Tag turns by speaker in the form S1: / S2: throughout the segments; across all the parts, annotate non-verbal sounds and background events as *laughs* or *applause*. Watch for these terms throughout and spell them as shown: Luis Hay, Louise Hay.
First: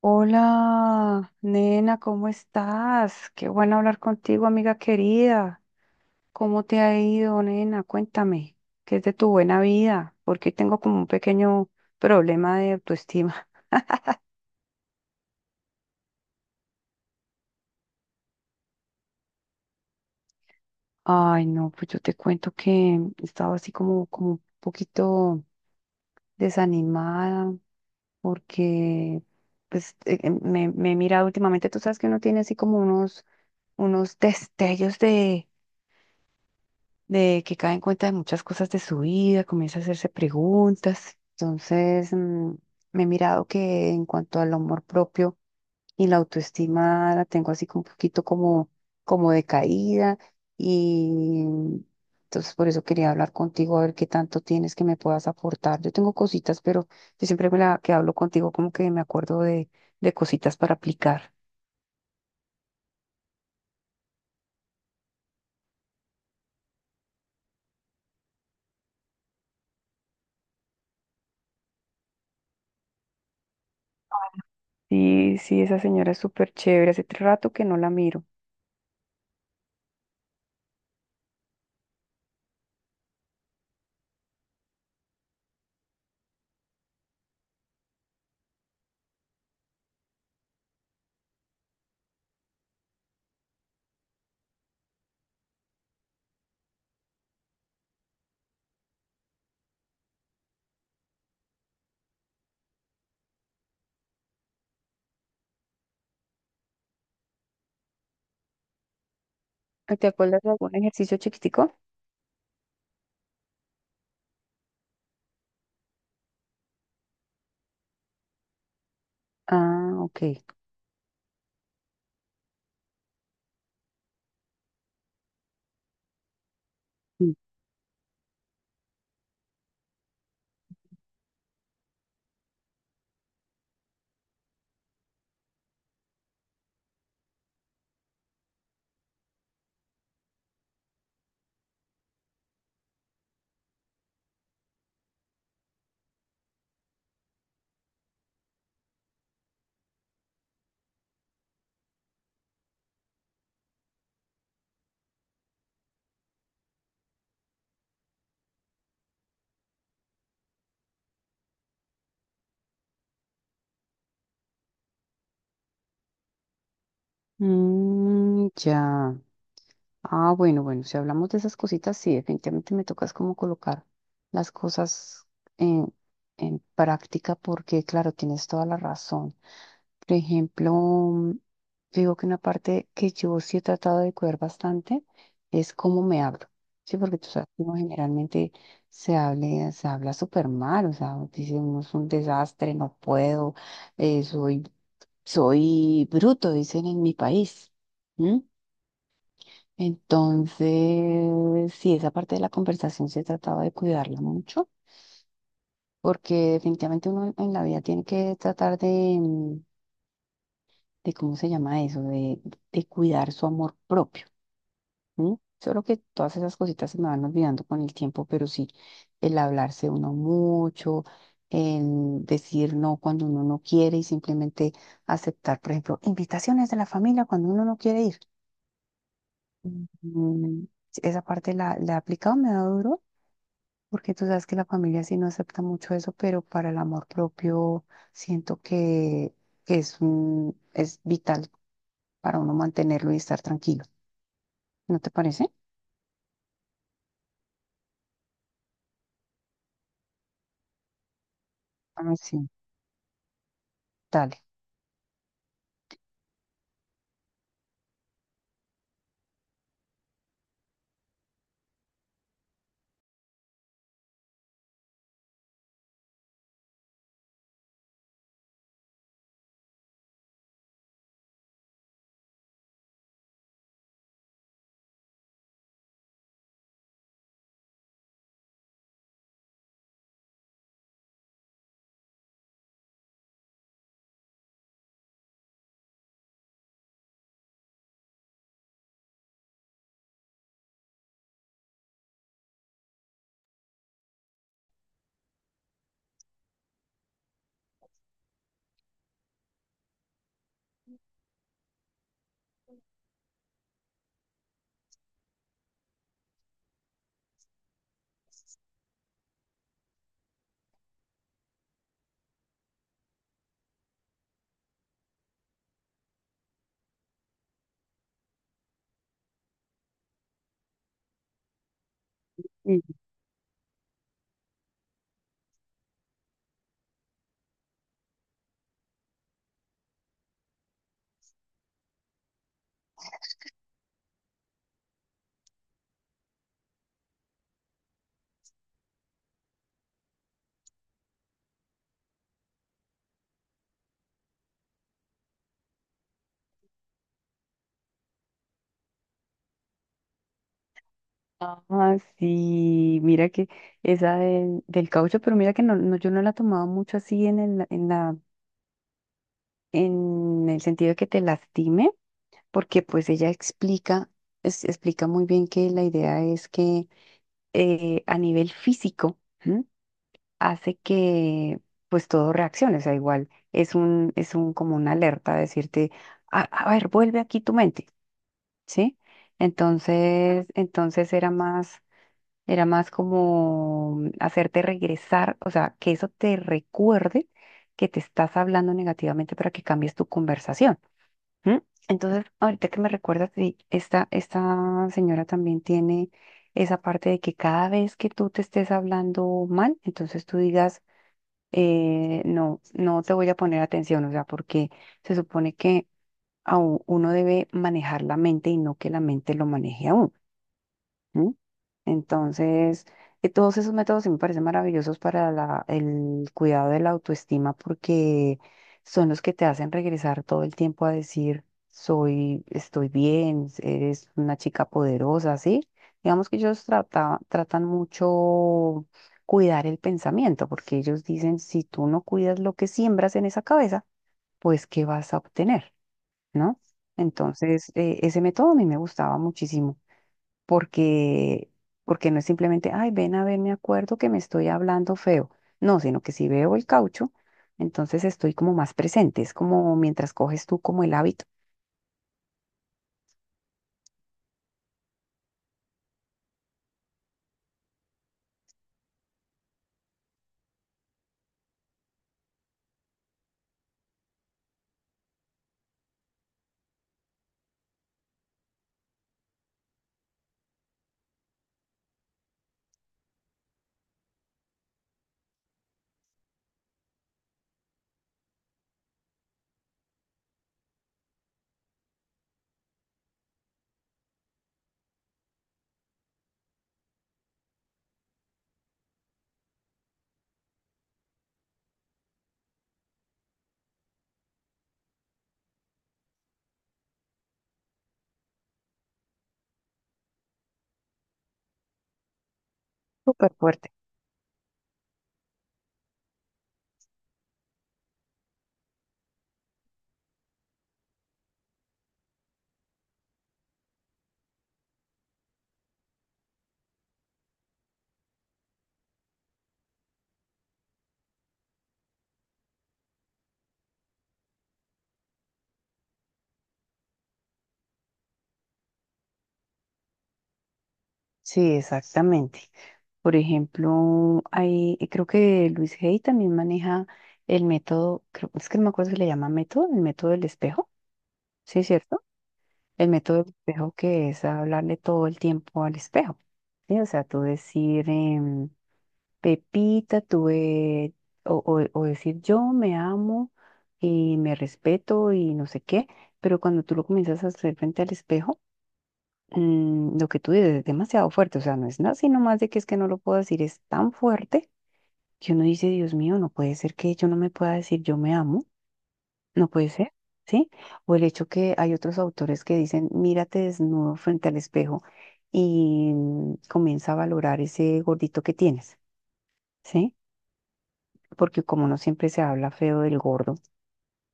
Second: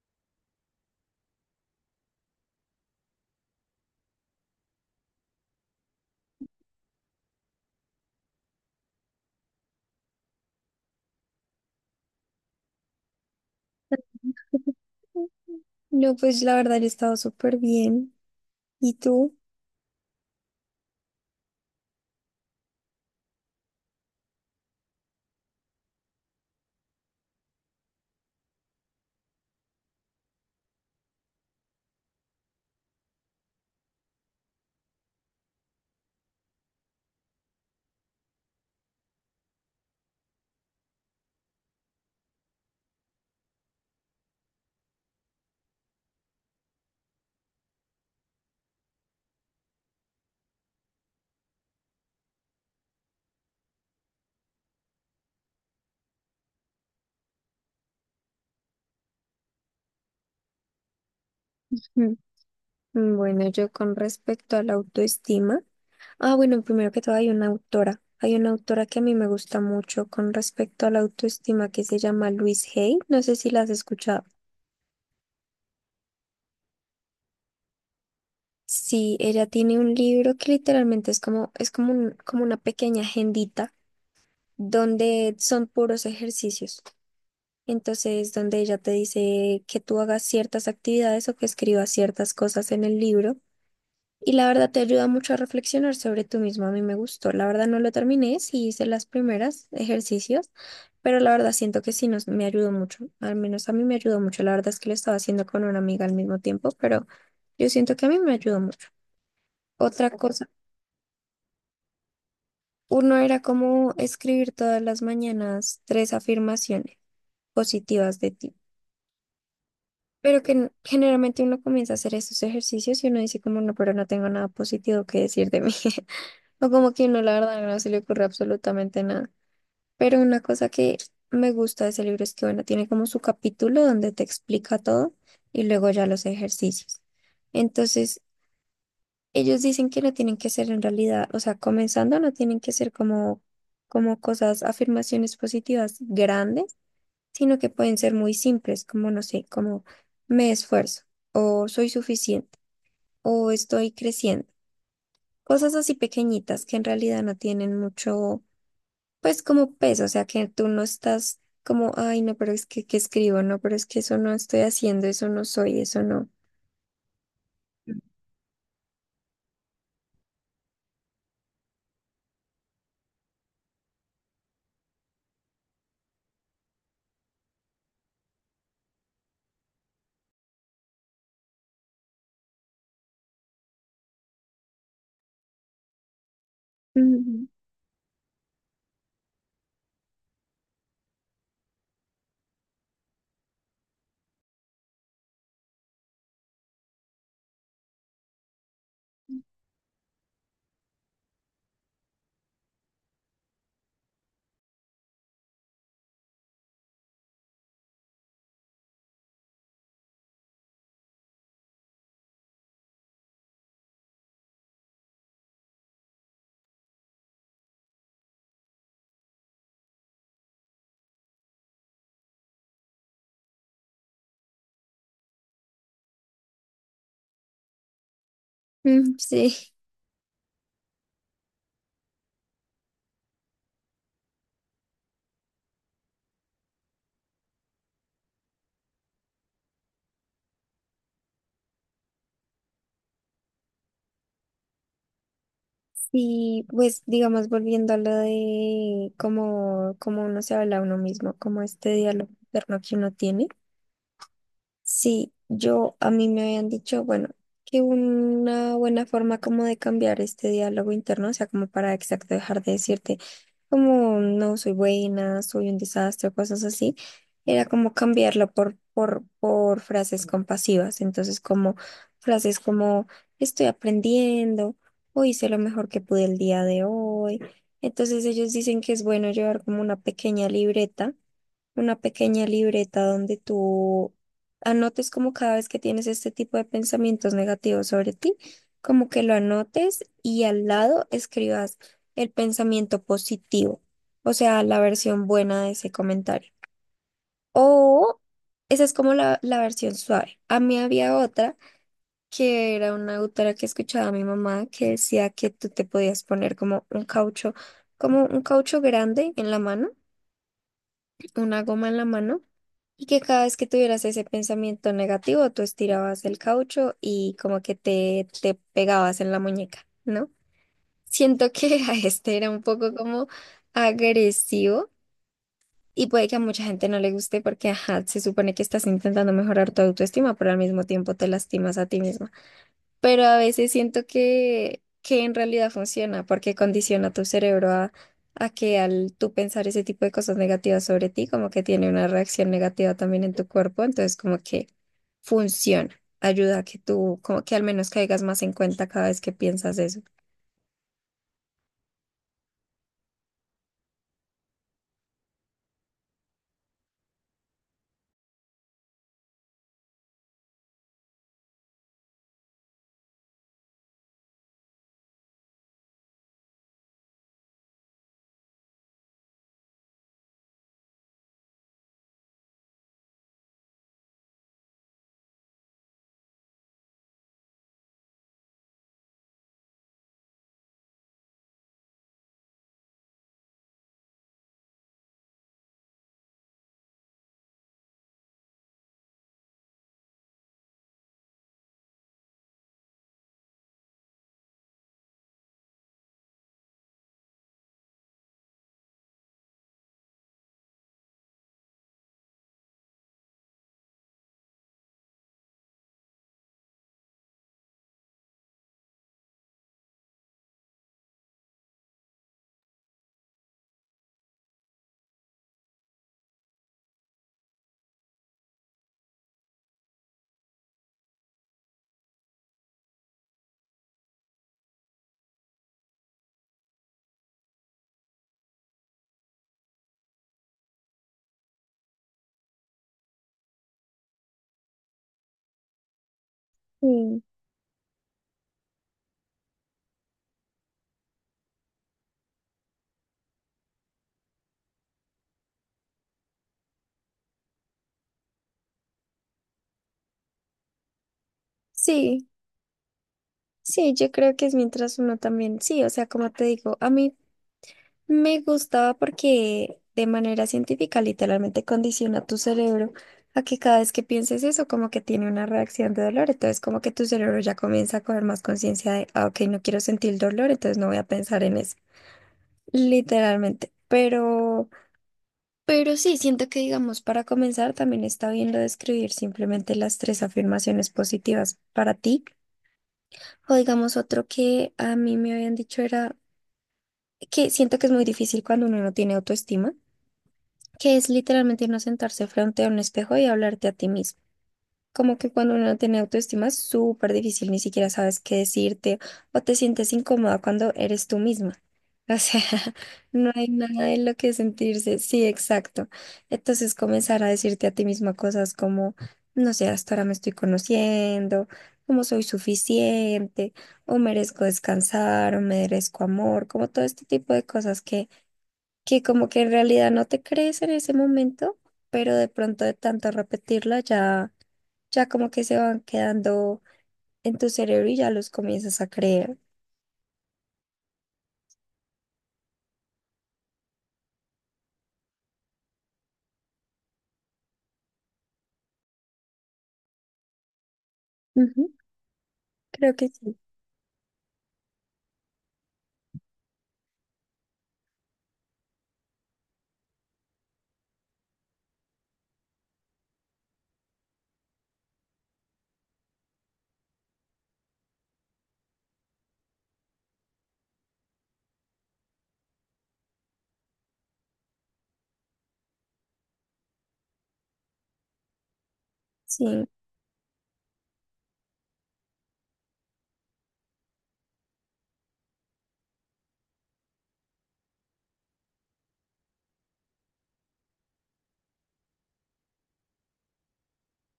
S1: Hola, nena, ¿cómo estás? Qué bueno hablar contigo, amiga querida. ¿Cómo te ha ido, nena? Cuéntame, ¿qué es de tu buena vida? Porque tengo como un pequeño problema de autoestima.
S2: No, pues la verdad yo he estado súper bien. ¿Y tú?
S1: *laughs* Ay, no, pues yo te cuento que estaba así como, como un poquito desanimada porque pues, me he mirado últimamente, tú sabes que uno tiene así como unos, unos destellos de que cae en cuenta de muchas cosas de su vida, comienza a hacerse preguntas. Entonces, me he mirado que en cuanto al amor propio y la autoestima la tengo así como un poquito como, como decaída, y entonces por eso quería hablar contigo a ver qué tanto tienes que me puedas aportar. Yo tengo cositas, pero yo siempre que hablo contigo como que me acuerdo de cositas para aplicar.
S2: Mm. Bueno, yo con respecto a la autoestima. Ah, bueno, primero que todo hay una autora. Hay una autora que a mí me gusta mucho con respecto a la autoestima que se llama Louise Hay. No sé si la has escuchado.
S1: Sí, sí, esa señora es súper chévere. Hace rato que no la miro.
S2: Sí, ella tiene un libro que literalmente es como como una pequeña agendita donde son puros ejercicios. Entonces, donde ella te dice que tú hagas ciertas actividades o que escribas ciertas cosas en el libro. Y la verdad te ayuda mucho a reflexionar sobre tú mismo. A mí me gustó. La verdad no lo terminé, sí hice las primeras ejercicios, pero la verdad siento que me ayudó mucho. Al menos a mí me ayudó mucho. La verdad es que lo estaba haciendo con una amiga al mismo tiempo, pero yo siento que a mí me ayudó mucho.
S1: ¿Te
S2: Otra
S1: acuerdas
S2: cosa,
S1: de algún ejercicio chiquitico?
S2: uno era como escribir todas las mañanas tres afirmaciones positivas de ti.
S1: Ah, ok.
S2: Pero que generalmente uno comienza a hacer estos ejercicios y uno dice como no, pero no tengo nada positivo que decir de mí. *laughs* O como que no,
S1: Mm.
S2: la verdad, no se le ocurre absolutamente nada. Pero una cosa que me gusta de ese libro es que, bueno, tiene como su capítulo donde te explica todo y luego ya los ejercicios. Entonces, ellos dicen que no tienen que ser en realidad, o sea, comenzando no tienen que ser como, como cosas, afirmaciones positivas grandes, sino que pueden ser muy simples, como, no sé, como me esfuerzo o soy suficiente o estoy creciendo. Cosas así pequeñitas que en realidad no tienen mucho pues como peso, o sea, que tú no estás como, ay, no, pero es que escribo, no, pero es que eso no estoy haciendo, eso no soy, eso no. Mm.
S1: Mm, ya. Ah, bueno, bueno, si hablamos de esas cositas, sí, definitivamente me tocas como colocar las cosas en, en práctica porque, claro, tienes toda la razón. Por ejemplo, digo que una parte que yo sí he tratado de cuidar bastante es cómo me hablo. Sí, porque tú
S2: Ujú.
S1: sabes que uno generalmente se habla súper mal, o sea, dice uno es un desastre, no puedo, eh, soy soy bruto, dicen en mi país. ¿M? Entonces, sí, esa parte de la conversación se trataba de cuidarla mucho, porque definitivamente uno en la vida tiene que tratar de, de ¿cómo se llama eso? De cuidar su amor propio. ¿M? Solo que todas esas cositas se me van olvidando con el tiempo, pero sí, el hablarse uno mucho, el decir no cuando uno no quiere y simplemente aceptar, por ejemplo, invitaciones de la familia cuando uno no quiere ir.
S2: Mm. Sí.
S1: Mm, sí. Esa parte la, la he aplicado, me da duro, porque tú sabes que la familia sí no acepta mucho eso, pero para el amor propio siento que es, es vital para uno mantenerlo y estar tranquilo. ¿No te parece?
S2: Sí, pues digamos, volviendo a lo de cómo, cómo uno se habla a uno mismo, como este
S1: Ah,
S2: diálogo
S1: sí.
S2: interno que uno tiene.
S1: Dale.
S2: Sí, yo a mí me habían dicho, bueno, que una buena forma como de cambiar este diálogo interno, o sea, como para exacto dejar de decirte como no soy buena, soy un desastre, o cosas así, era como cambiarlo por frases compasivas. Entonces, como frases como estoy aprendiendo, o hice lo mejor que pude el día de hoy. Entonces, ellos dicen que es bueno llevar como una pequeña libreta donde tú anotes como cada vez que tienes este tipo de pensamientos negativos sobre ti, como que lo anotes y al lado escribas el pensamiento positivo, o sea, la versión buena de ese comentario. O esa es como la versión suave. A mí había otra que era una autora que escuchaba a mi mamá que decía que tú te podías poner como un caucho grande en la mano, una goma en la mano, y que cada vez que tuvieras ese pensamiento negativo, tú estirabas el caucho y como que te pegabas en la muñeca, ¿no? Siento que *laughs* a este era un
S1: Mm.
S2: poco como agresivo y puede que a mucha gente no le guste porque, ajá, se supone que estás intentando mejorar tu autoestima, pero al mismo tiempo te lastimas a ti misma, pero a veces siento que en realidad funciona porque condiciona tu cerebro a que al tú pensar ese tipo de cosas negativas sobre ti, como que tiene una reacción negativa también en tu cuerpo, entonces como que funciona, ayuda a que tú, como que al menos caigas más en cuenta cada vez que piensas eso.
S1: Ah, sí, mira que esa del, del caucho, pero mira que no, no, yo no la tomaba mucho así en el, en la, en el sentido de que te lastime, porque pues ella explica, explica muy bien que la idea es que a nivel físico, ¿m? Hace que pues todo reaccione, o sea, igual es un como una alerta a decirte, a ver, vuelve aquí tu mente, ¿sí? Entonces, entonces era más como hacerte regresar, o sea, que eso te recuerde que te estás hablando negativamente para que cambies tu conversación. ¿Mm? Entonces, ahorita que me recuerdas, sí, esta señora también tiene esa parte de que cada vez que tú te estés hablando mal, entonces tú digas, no, no te voy a poner atención, o sea, porque se supone que uno debe manejar la mente y no que la mente lo maneje a uno. ¿Mm? Entonces, todos esos métodos sí me parecen maravillosos para el cuidado de la autoestima porque son los que te hacen regresar todo el tiempo a decir, soy, estoy bien, eres una chica poderosa, ¿sí? Digamos que ellos tratan mucho cuidar el pensamiento porque ellos dicen, si tú no cuidas lo que siembras en esa cabeza, pues ¿qué vas a obtener? ¿No?
S2: Sí.
S1: Entonces, ese método a mí me gustaba muchísimo porque, porque no es simplemente, ay, ven a ver, me acuerdo que me estoy hablando feo. No, sino que si veo el caucho, entonces estoy como más presente. Es como mientras coges tú como el hábito.
S2: Sí, sí, yo creo que es mientras uno también, sí, o sea, como te digo, a mí me gustaba porque de manera científica literalmente condiciona tu cerebro a que cada vez que pienses eso como que tiene una reacción de dolor, entonces como que tu cerebro ya comienza a coger más conciencia de, ah, ok, no quiero sentir dolor, entonces no voy a pensar en eso, literalmente. Pero sí, siento que digamos, para comenzar también está bien lo de escribir simplemente las tres afirmaciones positivas para ti. O digamos otro que a mí me habían dicho era que siento que es muy difícil cuando uno no tiene autoestima, que es literalmente no sentarse frente a un espejo y hablarte a ti mismo. Como que cuando uno no tiene autoestima es súper difícil, ni siquiera sabes qué decirte o te sientes incómoda cuando eres tú misma. O sea, *laughs* no
S1: Súper
S2: hay
S1: fuerte.
S2: nada de lo que sentirse. Sí, exacto. Entonces comenzar a decirte a ti misma cosas como, no sé, hasta ahora me estoy conociendo, como soy suficiente, o merezco descansar, o merezco amor, como todo este tipo de cosas que como que en realidad no te crees en ese momento, pero de pronto de tanto repetirla ya, ya como que se van quedando en tu cerebro y ya los comienzas a creer.
S1: Sí, exactamente. Por ejemplo, hay, creo que Luis Hay también maneja el método, creo, es que no me acuerdo si le llama método, el método del espejo, ¿sí es
S2: Ujú.
S1: cierto? El
S2: Creo que
S1: método del
S2: sí.
S1: espejo que es hablarle todo el tiempo al espejo, ¿sí? O sea, tú decir, Pepita, tuve, o, o decir yo me amo y me respeto y no sé qué, pero cuando tú lo comienzas a hacer frente al espejo, lo que tú dices es demasiado fuerte, o sea, no es nada, sino más de que es que no lo puedo decir, es tan fuerte que uno dice, Dios mío, no puede ser que yo no me pueda decir yo me amo, no
S2: Sí,
S1: puede ser, ¿sí? O el hecho que hay otros autores que dicen, mírate desnudo frente al espejo y comienza a valorar ese gordito que tienes, ¿sí? Porque como no siempre se habla feo del gordo,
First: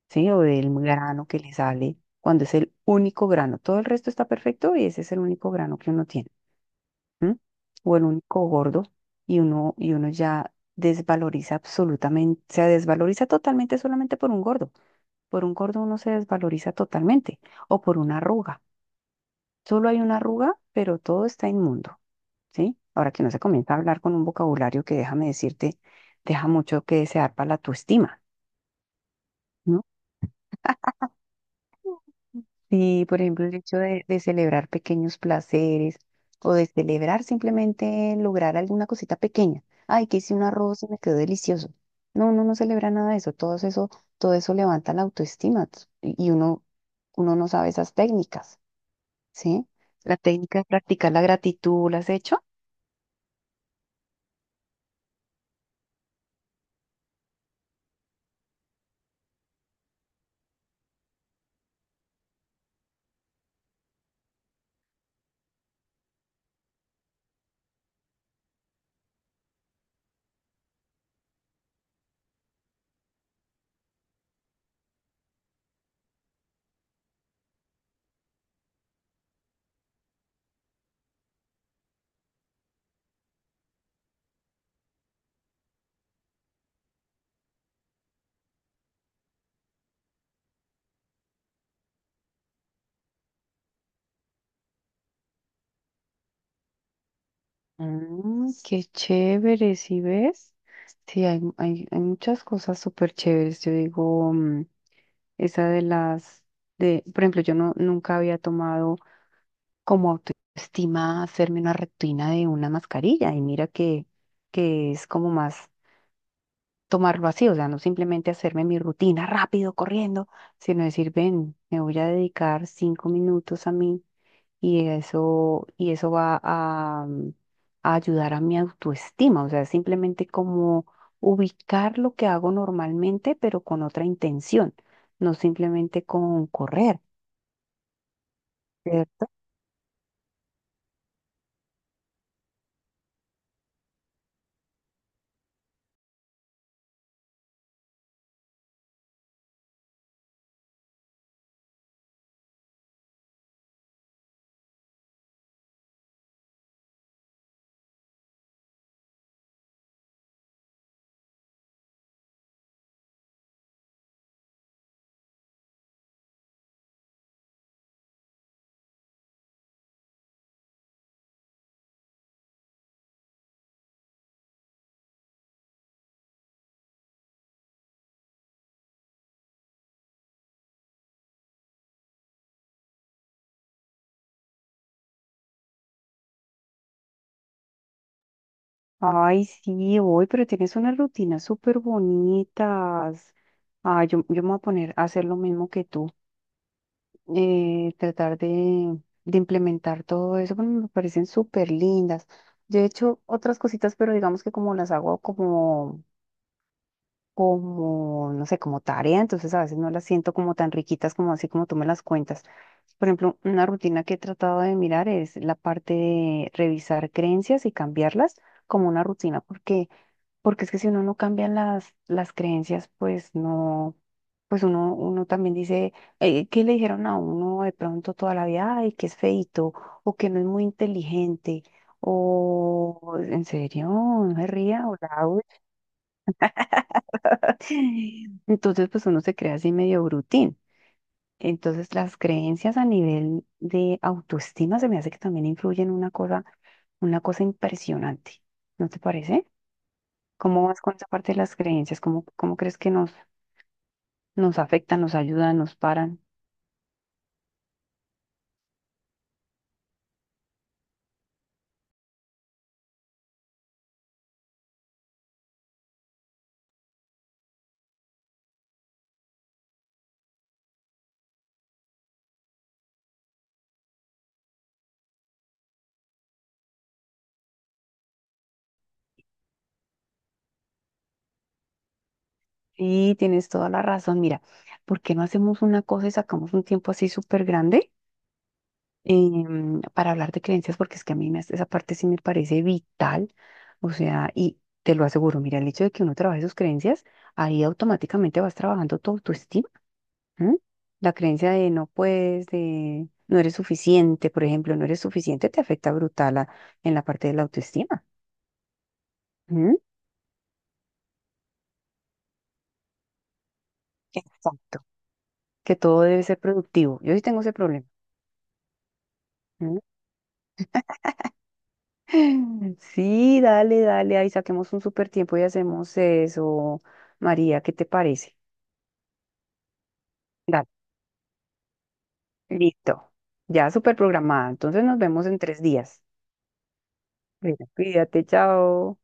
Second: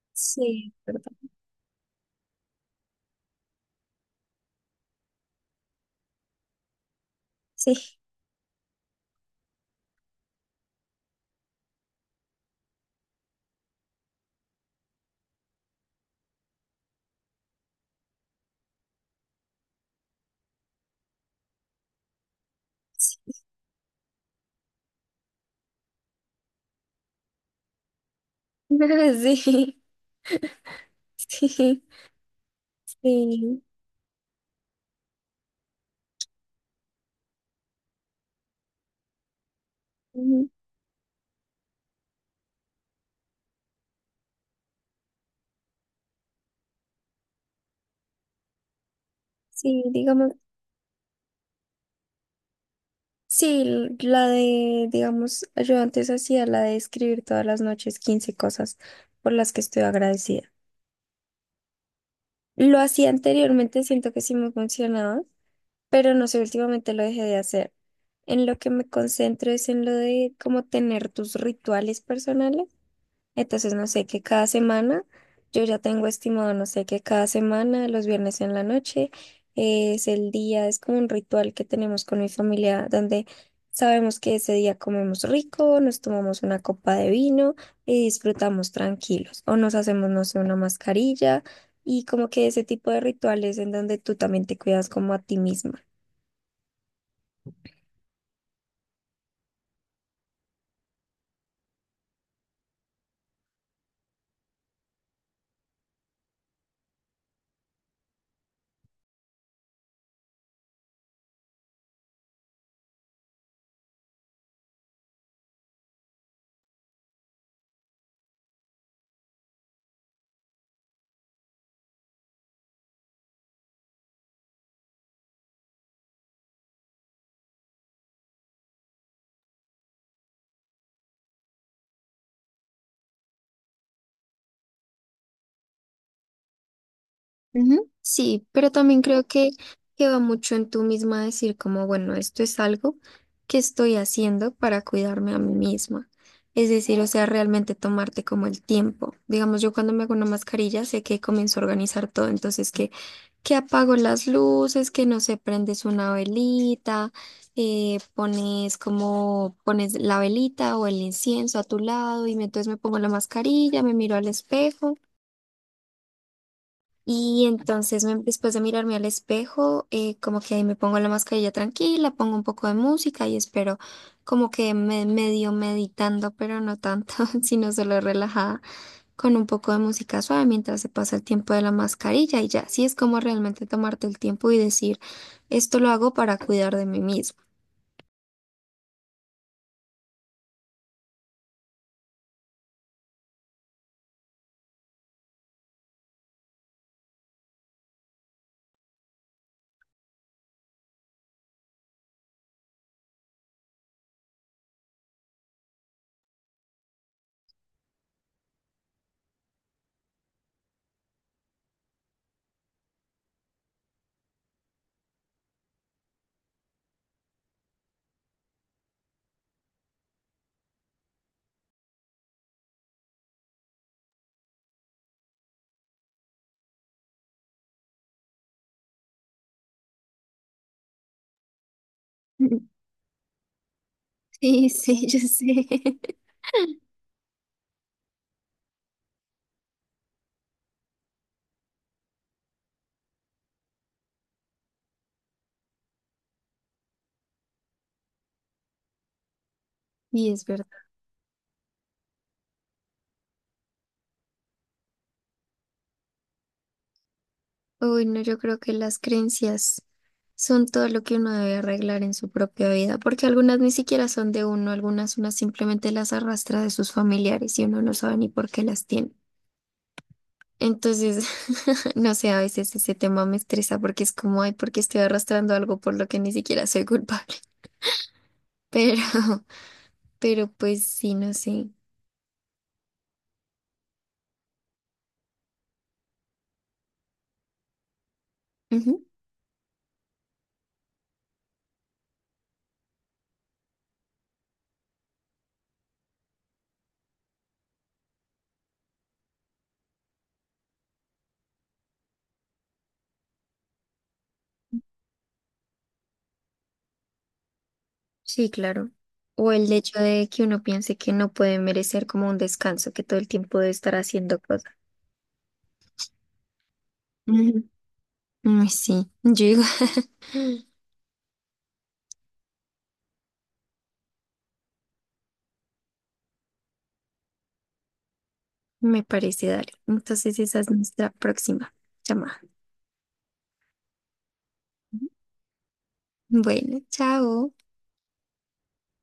S1: ¿sí? O del
S2: sí, perdón.
S1: grano que le sale, cuando es el único grano, todo el resto está perfecto y ese es el único grano que uno tiene, ¿m? O
S2: Sí,
S1: el único gordo y uno ya desvaloriza absolutamente, se desvaloriza totalmente solamente por un gordo. Por un gordo uno se desvaloriza totalmente o por una arruga. Solo hay una arruga, pero todo está inmundo, ¿sí? Ahora que no
S2: sí.
S1: se comienza a hablar con un vocabulario que déjame decirte, deja mucho que desear para la autoestima.
S2: *laughs* Sí,
S1: ¿No?
S2: sí,
S1: Sí, por ejemplo, el
S2: sí.
S1: hecho de celebrar pequeños placeres o de celebrar simplemente lograr alguna cosita pequeña. Ay, que hice un
S2: Ujú.
S1: arroz y me quedó delicioso. No, uno no celebra nada de eso. Todo eso, todo eso levanta la autoestima y uno, uno no sabe esas técnicas, ¿sí?
S2: Sí,
S1: La
S2: digamos,
S1: técnica de practicar la gratitud, ¿la has hecho?
S2: sí, la de, digamos, yo antes hacía la de escribir todas las noches 15 cosas por las que estoy agradecida. Lo hacía anteriormente, siento que sí me funcionaba, pero no sé, últimamente lo dejé de hacer. En lo que me concentro es en lo de cómo tener tus rituales personales. Entonces, no sé, que cada semana, yo ya tengo estimado, no sé, que cada semana, los viernes en la noche, es el día, es como un ritual que tenemos con mi familia, donde sabemos que ese día comemos rico, nos tomamos una copa de vino y disfrutamos tranquilos. O nos hacemos, no sé, una mascarilla y como que ese tipo de rituales en donde tú también te cuidas como a ti misma.
S1: Mm, qué chévere, ¿sí ves? Sí, hay muchas cosas súper chéveres. Yo digo, esa de las, de, por ejemplo, yo no, nunca había tomado como autoestima hacerme una rutina de una mascarilla y mira que es como más tomarlo así, o sea, no simplemente hacerme mi rutina rápido, corriendo, sino decir, ven, me voy a dedicar 5 minutos a mí, y eso va a, a ayudar a mi autoestima, o sea, simplemente como ubicar lo que hago normalmente, pero con otra intención, no simplemente con correr.
S2: Ujú. Sí, pero también creo
S1: ¿Cierto?
S2: que va mucho en tú misma decir como, bueno, esto es algo que estoy haciendo para cuidarme a mí misma. Es decir, o sea, realmente tomarte como el tiempo. Digamos, yo cuando me hago una mascarilla sé que comienzo a organizar todo, entonces que apago las luces, que no sé, prendes una velita, pones como, pones la velita o el incienso a tu lado y entonces me pongo la mascarilla, me miro al espejo. Y entonces después de mirarme al espejo, como que ahí me pongo la mascarilla tranquila, pongo un poco de música y espero como que me medio meditando, pero no tanto, *laughs* sino solo relajada, con un poco de música suave mientras se pasa el tiempo de la mascarilla y ya, así es como realmente tomarte el tiempo y decir, esto lo hago para cuidar de mí mismo.
S1: Ay, sí, voy, pero tienes unas rutinas súper bonitas. Ah, yo me voy a poner a hacer lo mismo que tú, tratar de implementar todo eso, porque me parecen súper lindas. Yo he hecho otras cositas, pero digamos que como las hago como, como, no sé, como tarea, entonces a veces no las siento como tan riquitas como así como tú me las cuentas. Por ejemplo, una rutina que he tratado de mirar es la parte de revisar creencias y cambiarlas como una rutina, porque... Porque es que si uno no cambia las creencias, pues no, pues uno, uno también dice, ¿qué le dijeron a uno de pronto toda la vida? Ay, que es feíto, o que no es muy inteligente,
S2: *laughs*
S1: o en serio, no se
S2: Sí,
S1: ría, o la
S2: sí, yo sé. *laughs*
S1: *laughs* Entonces, pues uno se crea así medio brutín. Entonces, las creencias a nivel de autoestima se me hace que también influyen una cosa impresionante. ¿No te parece?
S2: Y es
S1: ¿Cómo
S2: verdad.
S1: vas con esa parte de las creencias? ¿Cómo, cómo crees que nos, nos afectan, nos ayudan, nos paran?
S2: Uy, no, yo creo que las creencias son todo lo que uno debe arreglar en su propia vida, porque algunas ni siquiera son de uno, algunas uno simplemente las arrastra de sus familiares y uno no sabe ni por qué las tiene. Entonces, *laughs* no sé, a veces ese tema me estresa porque es como, ay, porque estoy arrastrando algo por lo que ni siquiera soy culpable. *laughs* Pero, pero pues sí, no sé.
S1: Sí, tienes toda la razón. Mira, ¿por qué no hacemos una cosa y sacamos un tiempo así súper grande,
S2: Ujú.
S1: para hablar de creencias? Porque es que a mí esa parte sí me parece vital. O sea, y te lo aseguro, mira, el hecho de que uno trabaje sus creencias, ahí automáticamente vas trabajando tu autoestima. ¿M? La creencia de no puedes, de no eres suficiente, por ejemplo, no eres suficiente, te afecta brutal en la parte de la autoestima.
S2: Sí, claro. O el
S1: ¿M?
S2: hecho de que uno piense que no puede merecer como un descanso, que todo el tiempo debe estar haciendo cosas.
S1: Exacto. Que todo debe ser productivo. Yo sí tengo ese problema.
S2: Ay, sí, yo digo,
S1: ¿Mm?
S2: *laughs*
S1: *laughs* Sí, dale, dale, ahí saquemos un súper tiempo y hacemos eso. María, ¿qué te parece?
S2: me parece, dale. Entonces esa
S1: Dale,
S2: es nuestra próxima llamada.
S1: listo. Ya súper programada. Entonces nos vemos en 3 días.
S2: Bueno, chao.
S1: Bueno, cuídate, chao.